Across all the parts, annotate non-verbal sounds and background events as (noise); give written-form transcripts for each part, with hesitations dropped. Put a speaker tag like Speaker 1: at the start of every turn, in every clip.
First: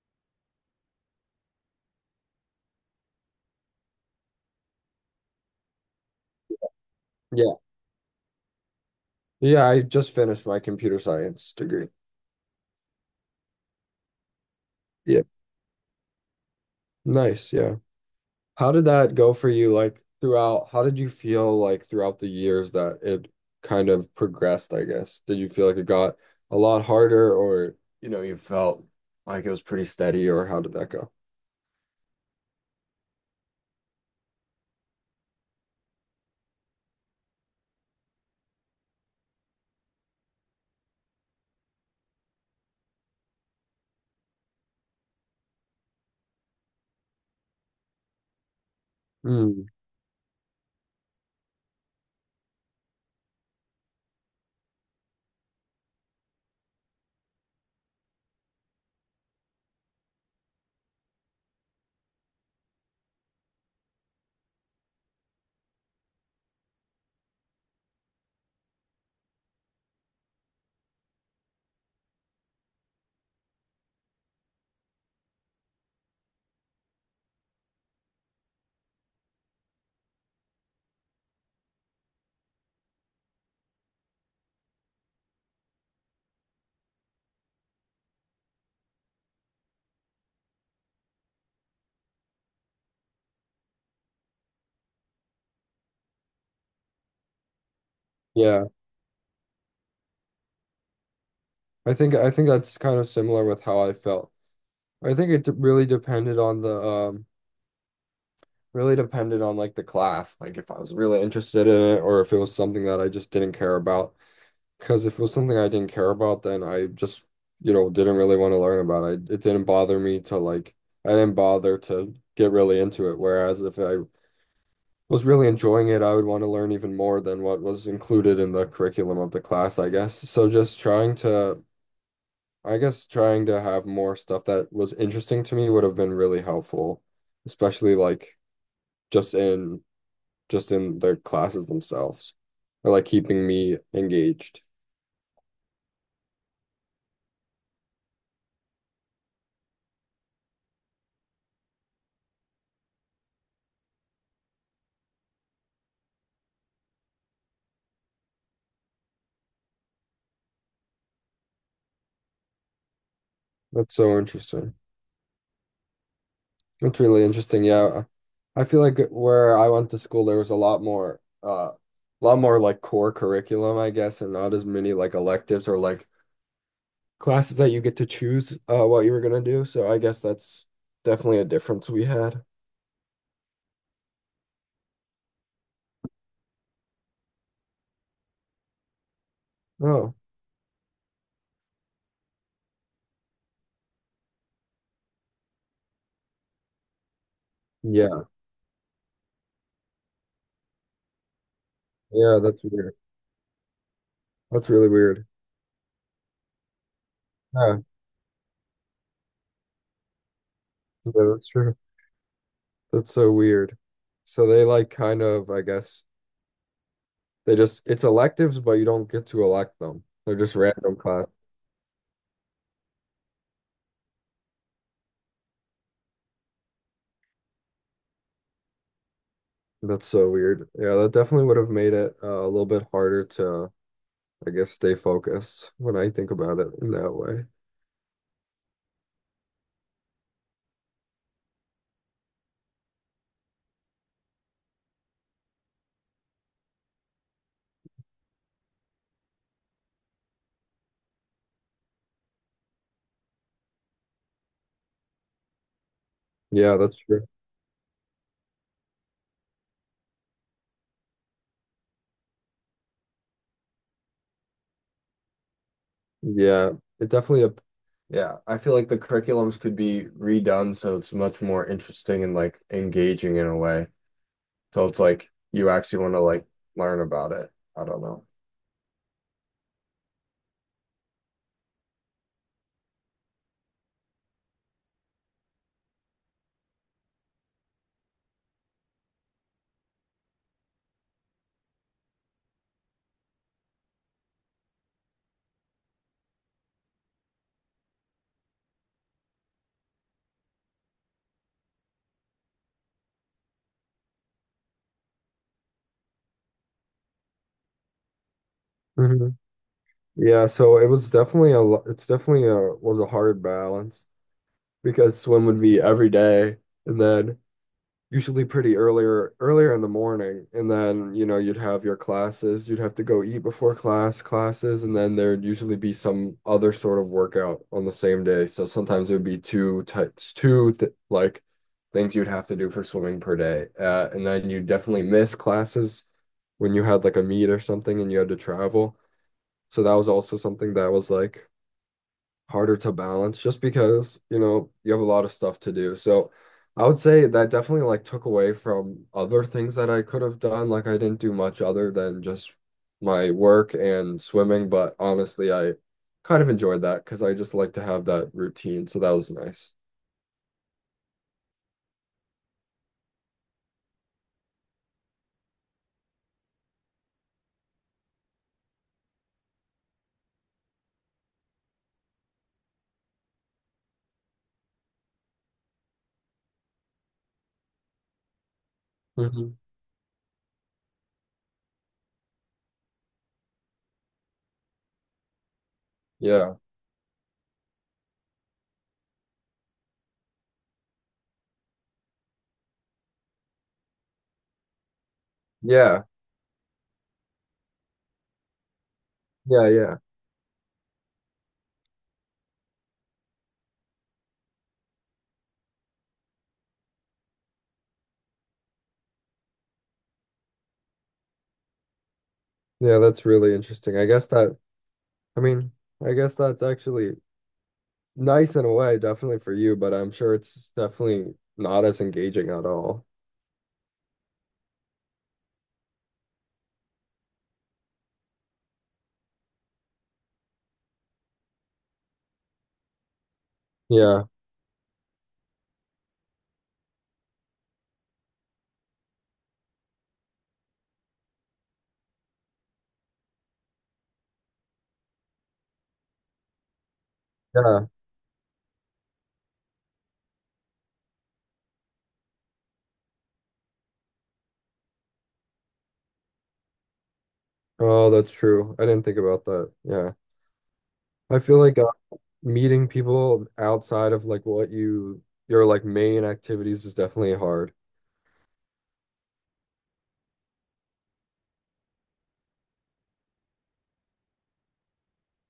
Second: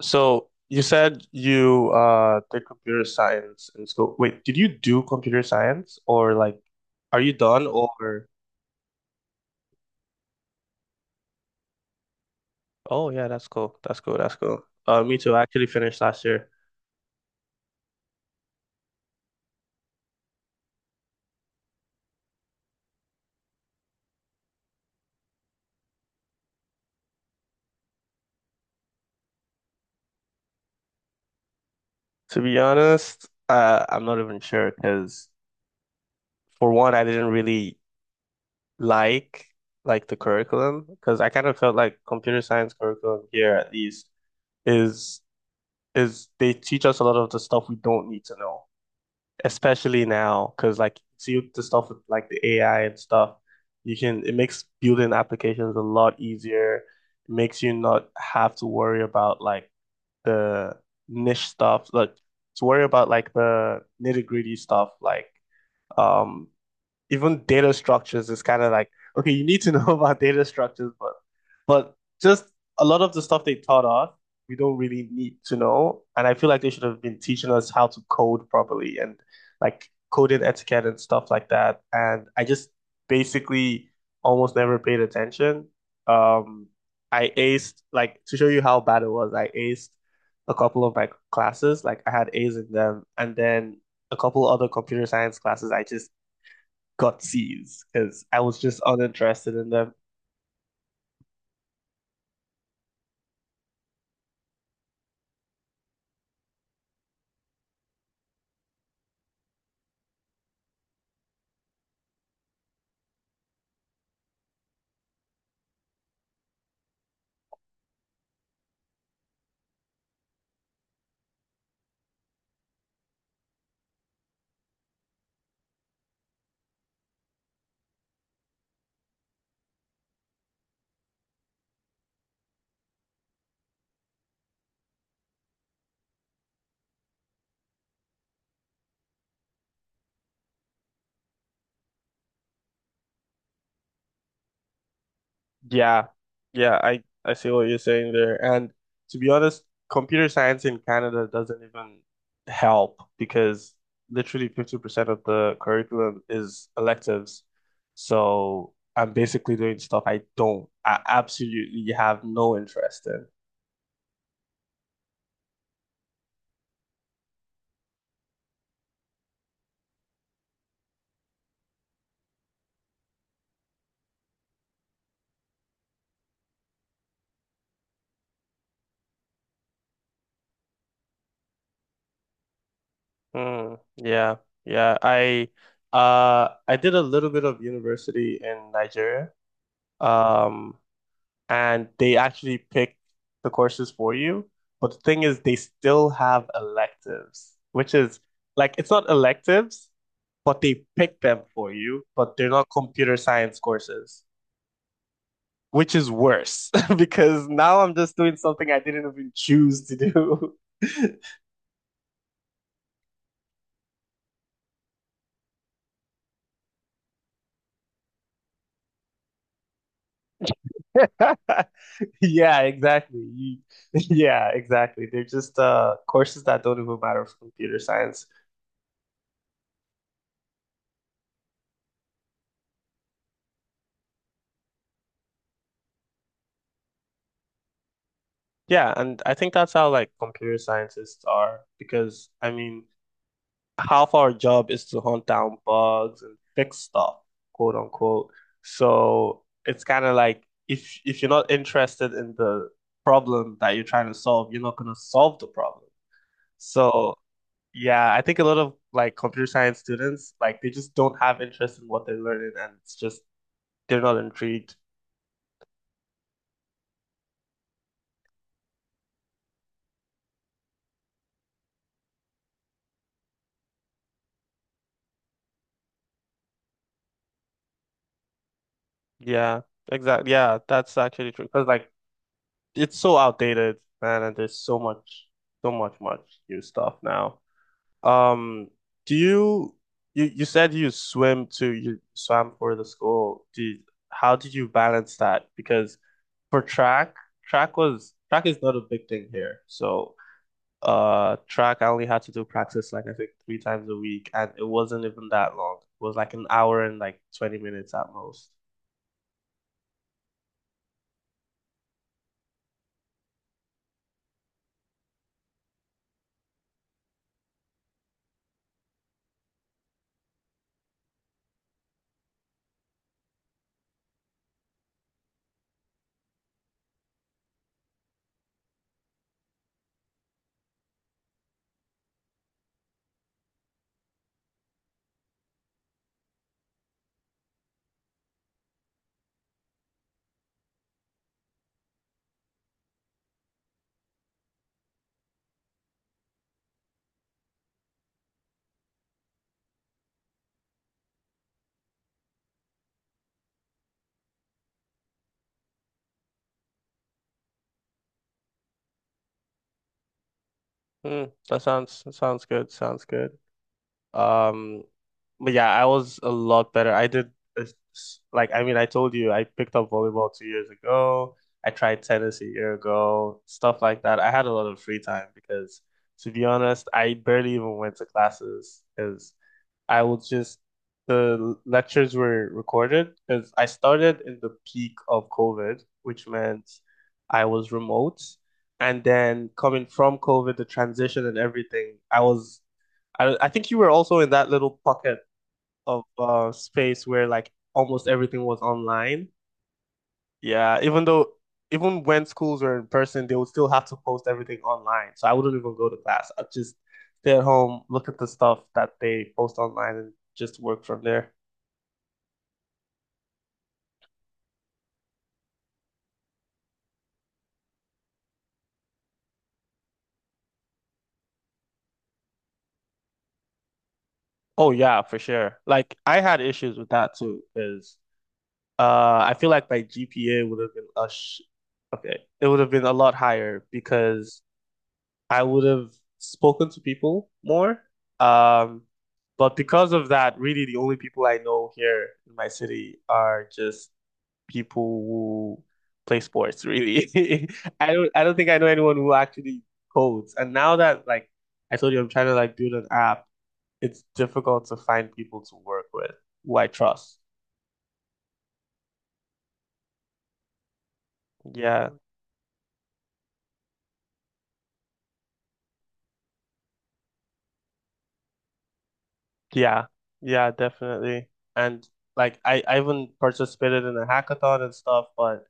Speaker 1: So you said you did computer science in school. Wait, did you do computer science or like are you
Speaker 2: Yeah.
Speaker 1: done or
Speaker 2: Yeah, I just finished my computer science degree.
Speaker 1: oh yeah, that's cool. That's cool. That's cool. Me
Speaker 2: Yeah.
Speaker 1: too. I actually finished last year.
Speaker 2: Nice, yeah. How did that go for you, like, throughout? How did you feel, like, throughout the years that it kind of progressed, I guess? Did you feel like it got a lot harder or, you know, you felt like it was pretty steady, or how did that go?
Speaker 1: To be honest, I'm not even sure because for one, I didn't really like like the curriculum because I kind of felt like computer science curriculum here at least is is they teach us a lot of the stuff we don't need to know.
Speaker 2: Mm,
Speaker 1: Especially now, because like see the stuff with like the AI and stuff, you can it makes building applications a lot easier. It makes you not have to worry about like the niche stuff, like to worry about like the nitty-gritty stuff, like um even data structures is kind of like okay, you need to (laughs) know about data structures, but just a lot of the stuff they taught us, we don't really need to know. And I feel like they should have been teaching us how to code properly and like coding etiquette and stuff like that. And I just basically almost never paid attention. Um, I aced like to show you how bad it was. I aced a couple of my classes, like I had A's in them, and then a couple other computer science classes I just got C's because I was
Speaker 2: yeah.
Speaker 1: just uninterested in them.
Speaker 2: I think that's kind of similar with how I felt. I think it really depended on like the class, like if I was really interested in it or if it was something that I just didn't care about. Because if it was something I didn't care about, then I just, you know, didn't really want to learn about it. It didn't bother me to like, I didn't bother to get really into it. Whereas if I was really enjoying it, I would want to learn even more than what was included in the curriculum of the class, I guess. So just trying to, I guess, trying to have more stuff that was interesting to me would have been really helpful, especially like just in just in the classes themselves, or like keeping me engaged.
Speaker 1: Yeah, yeah, I see what you're saying there. And to be honest, computer science in Canada doesn't even help because literally 50% of the curriculum is electives. So I'm basically doing stuff I don't, I absolutely have no interest in.
Speaker 2: That's so interesting. That's really interesting. Yeah. I feel like where I went to school, there was a lot more like core curriculum, I guess, and not as many like electives or like classes that you get to choose, what you were gonna do. So I guess that's definitely a difference we had.
Speaker 1: Mm, yeah, yeah. I did a little bit of university in Nigeria.
Speaker 2: Oh,
Speaker 1: Um, and they actually pick the courses for you. But the thing is they still have electives, which is
Speaker 2: yeah.
Speaker 1: like it's not electives, but they pick them for you, but
Speaker 2: Yeah,
Speaker 1: they're
Speaker 2: that's
Speaker 1: not
Speaker 2: weird.
Speaker 1: computer science courses,
Speaker 2: That's really weird.
Speaker 1: which is worse (laughs) because
Speaker 2: Yeah,
Speaker 1: now I'm just doing something I didn't even choose to do.
Speaker 2: yeah, that's true. That's so weird. So they like kind of, I guess, they just, it's electives, but you don't get to elect them. They're just random class.
Speaker 1: (laughs) Yeah, exactly. You, (laughs) yeah, exactly. They're just courses that don't even matter for computer science.
Speaker 2: That's so weird. Yeah, that definitely would have made it a little bit harder to, I guess, stay focused when I think about it in that way.
Speaker 1: Yeah, and I think that's how like computer scientists are because I mean, half our job is to hunt down bugs and fix stuff, quote unquote. So it's kind of like if you're not interested in the problem that you're trying to solve, you're not gonna solve the problem.
Speaker 2: Yeah, that's
Speaker 1: So
Speaker 2: true.
Speaker 1: yeah, I think a lot of like computer science students, like they just don't have interest in what they're learning and it's just they're not intrigued.
Speaker 2: Yeah, it definitely a, yeah, I feel like the curriculums could be redone so it's much more interesting and like engaging in a way. So it's like you actually want to like learn about it. I don't know.
Speaker 1: Yeah, exactly. Yeah, that's actually true. Because like it's so outdated, man, and there's so much, so much new stuff now. Um, do you you said you swim to you swam for the school. Do you, how did you balance that? Because for track, track was track is not a big thing here, so track, I only had to do practice like I think three times a week, and it wasn't even that long. It was like an hour and like 20 minutes at most.
Speaker 2: Hmm. It's was a hard balance because swim would be every day and then usually pretty earlier in the morning, and then, you know, you'd have your classes, you'd have to go eat before classes, and then there'd usually be some other sort of workout on the same day. So sometimes it would be two types two th like things you'd have to do for swimming per day, and then you definitely miss classes when you had like a meet or something and you had to travel. So that was also something that was like harder to balance just because, you know, you have a lot of stuff to do. So I would say that definitely like took away from other things that I could have done. Like I didn't do much other than just my work and swimming, but honestly, I kind of enjoyed that because I just like to have that routine. So that was nice.
Speaker 1: Hmm, that sounds good. Sounds good. Um, but yeah, I was a lot better. It's- like I mean, I told you I picked up volleyball 2 years ago. I tried tennis a year ago, stuff like that. I had a lot of free time because, to be honest, I barely even went to classes because
Speaker 2: Hmm.
Speaker 1: I will just the lectures were recorded because I started in the peak of COVID, which
Speaker 2: Yeah.
Speaker 1: meant I was remote. And then coming from COVID, the transition and everything, I think you were also in that little pocket
Speaker 2: Yeah.
Speaker 1: of space where like almost everything was online.
Speaker 2: Yeah. Yeah.
Speaker 1: Yeah, even though even when schools were in person, they would still have to post everything online. So I wouldn't even go to class. I'd just stay at home, look at the stuff that they post online and just work from there.
Speaker 2: Yeah. That's really interesting. I guess that, I mean, I guess that's actually nice in a way, definitely for you, but I'm sure it's definitely not as engaging at all.
Speaker 1: Oh yeah, for sure. Like I had issues with that too, because I feel like my GPA would have been a sh okay, it would have been a lot higher
Speaker 2: Yeah.
Speaker 1: because I would have spoken to people more. Um, but because of that, really the only people I know here in my city are just people who play sports, really. (laughs)
Speaker 2: Yeah.
Speaker 1: I don't think I know anyone who actually codes. And now that like I told you I'm trying to like build an app, it's difficult to find people to work with who I trust.
Speaker 2: Oh, that's true. I didn't think about that. Yeah. I feel like
Speaker 1: Yeah.
Speaker 2: meeting people outside of like what you your like main activities is definitely hard.
Speaker 1: Yeah. Yeah, definitely. And like I even participated in a hackathon and stuff, but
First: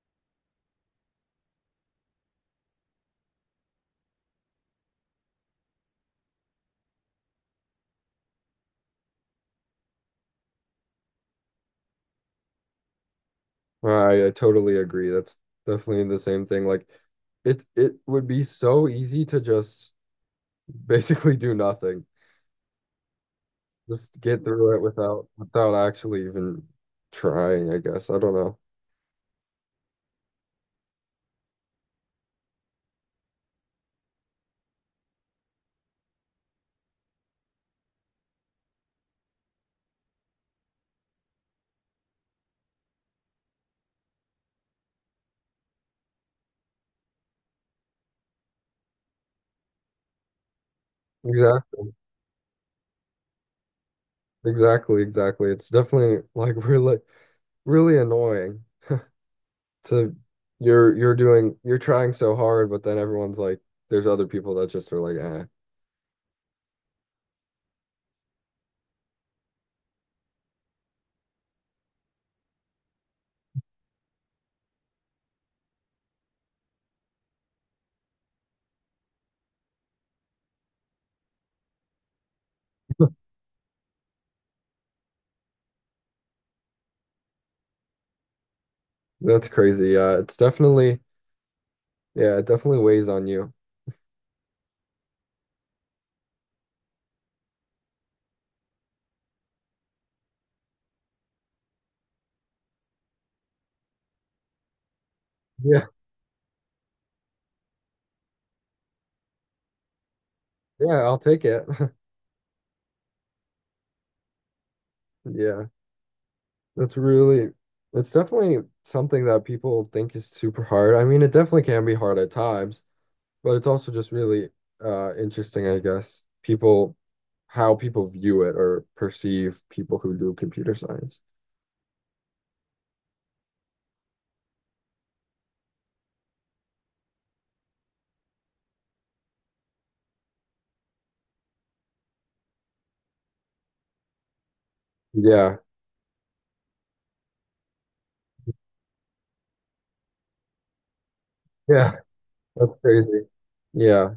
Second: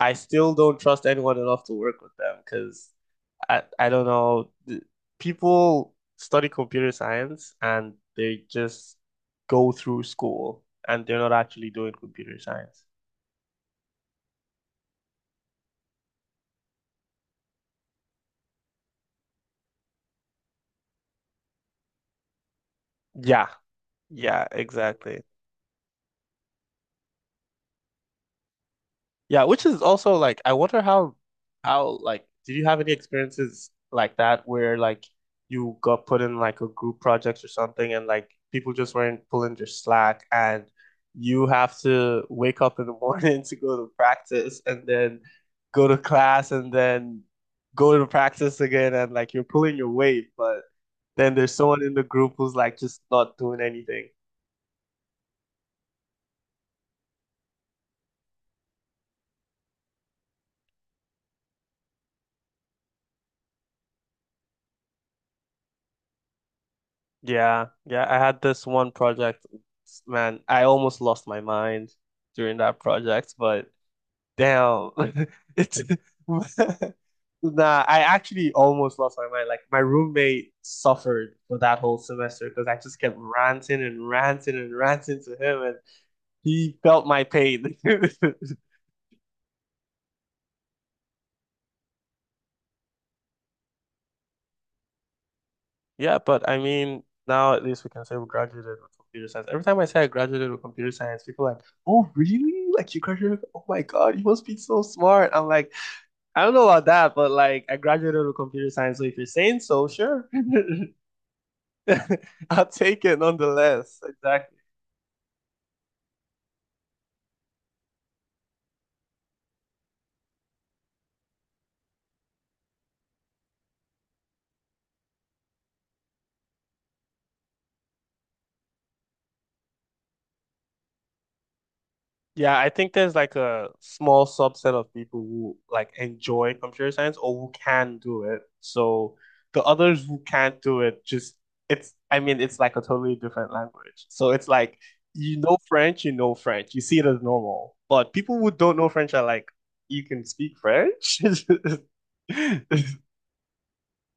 Speaker 1: I still don't trust anyone enough to work with them because I don't know. People study computer science and they just go through school and they're not actually doing computer science.
Speaker 2: I totally agree. That's definitely the same thing. Like it would be so easy to just (laughs) basically do nothing.
Speaker 1: Yeah,
Speaker 2: Just get
Speaker 1: yeah,
Speaker 2: through it
Speaker 1: exactly.
Speaker 2: without actually even trying, I guess. I don't know.
Speaker 1: Yeah, which is also like I wonder how like did you have any experiences like that where like you got put in like a group project or something and like people just weren't pulling your slack and you have to wake up in the morning (laughs) to go to practice and then go to class and then go to practice again and like you're pulling your weight, but then there's someone in
Speaker 2: Exactly.
Speaker 1: the group who's like just not doing anything.
Speaker 2: Exactly. It's definitely like (laughs) really annoying. To you're doing, you're trying so hard, but then everyone's like, there's other people that just are like, eh,
Speaker 1: Yeah, yeah, I had this one project. Man, I almost lost my mind during that project, but damn, (laughs) it's (laughs) nah, I actually almost lost my mind. Like my roommate suffered for that whole semester because I just kept ranting and ranting and ranting to him, and he felt my pain. (laughs)
Speaker 2: that's crazy. It's definitely, yeah, it definitely weighs on you.
Speaker 1: Yeah, but I mean, now at least we can say we graduated with computer science. Every time I say I graduated with computer science, people are like, "Oh, really? Like you graduated? Oh my God, you must be so smart." I'm like,
Speaker 2: Yeah,
Speaker 1: I don't know about that, but like I graduated with computer science, so if you're saying so, sure,
Speaker 2: yeah, I'll take it. (laughs)
Speaker 1: (laughs) I'll take it nonetheless. Exactly.
Speaker 2: Yeah, that's really, it's definitely something that people think is super hard. I mean, it definitely can be hard at times, but it's also just really interesting, I guess. People, how people view it or perceive people who do computer science.
Speaker 1: Yeah, I think there's like a small subset of people who like enjoy computer science or who can do it. So the others who can't do it just it's I mean it's like a totally different language. So it's like you know
Speaker 2: Yeah.
Speaker 1: French, you know French. You see it as normal. But people who don't know French are like, you can speak French?
Speaker 2: Yeah. That's
Speaker 1: (laughs)
Speaker 2: crazy. Yeah.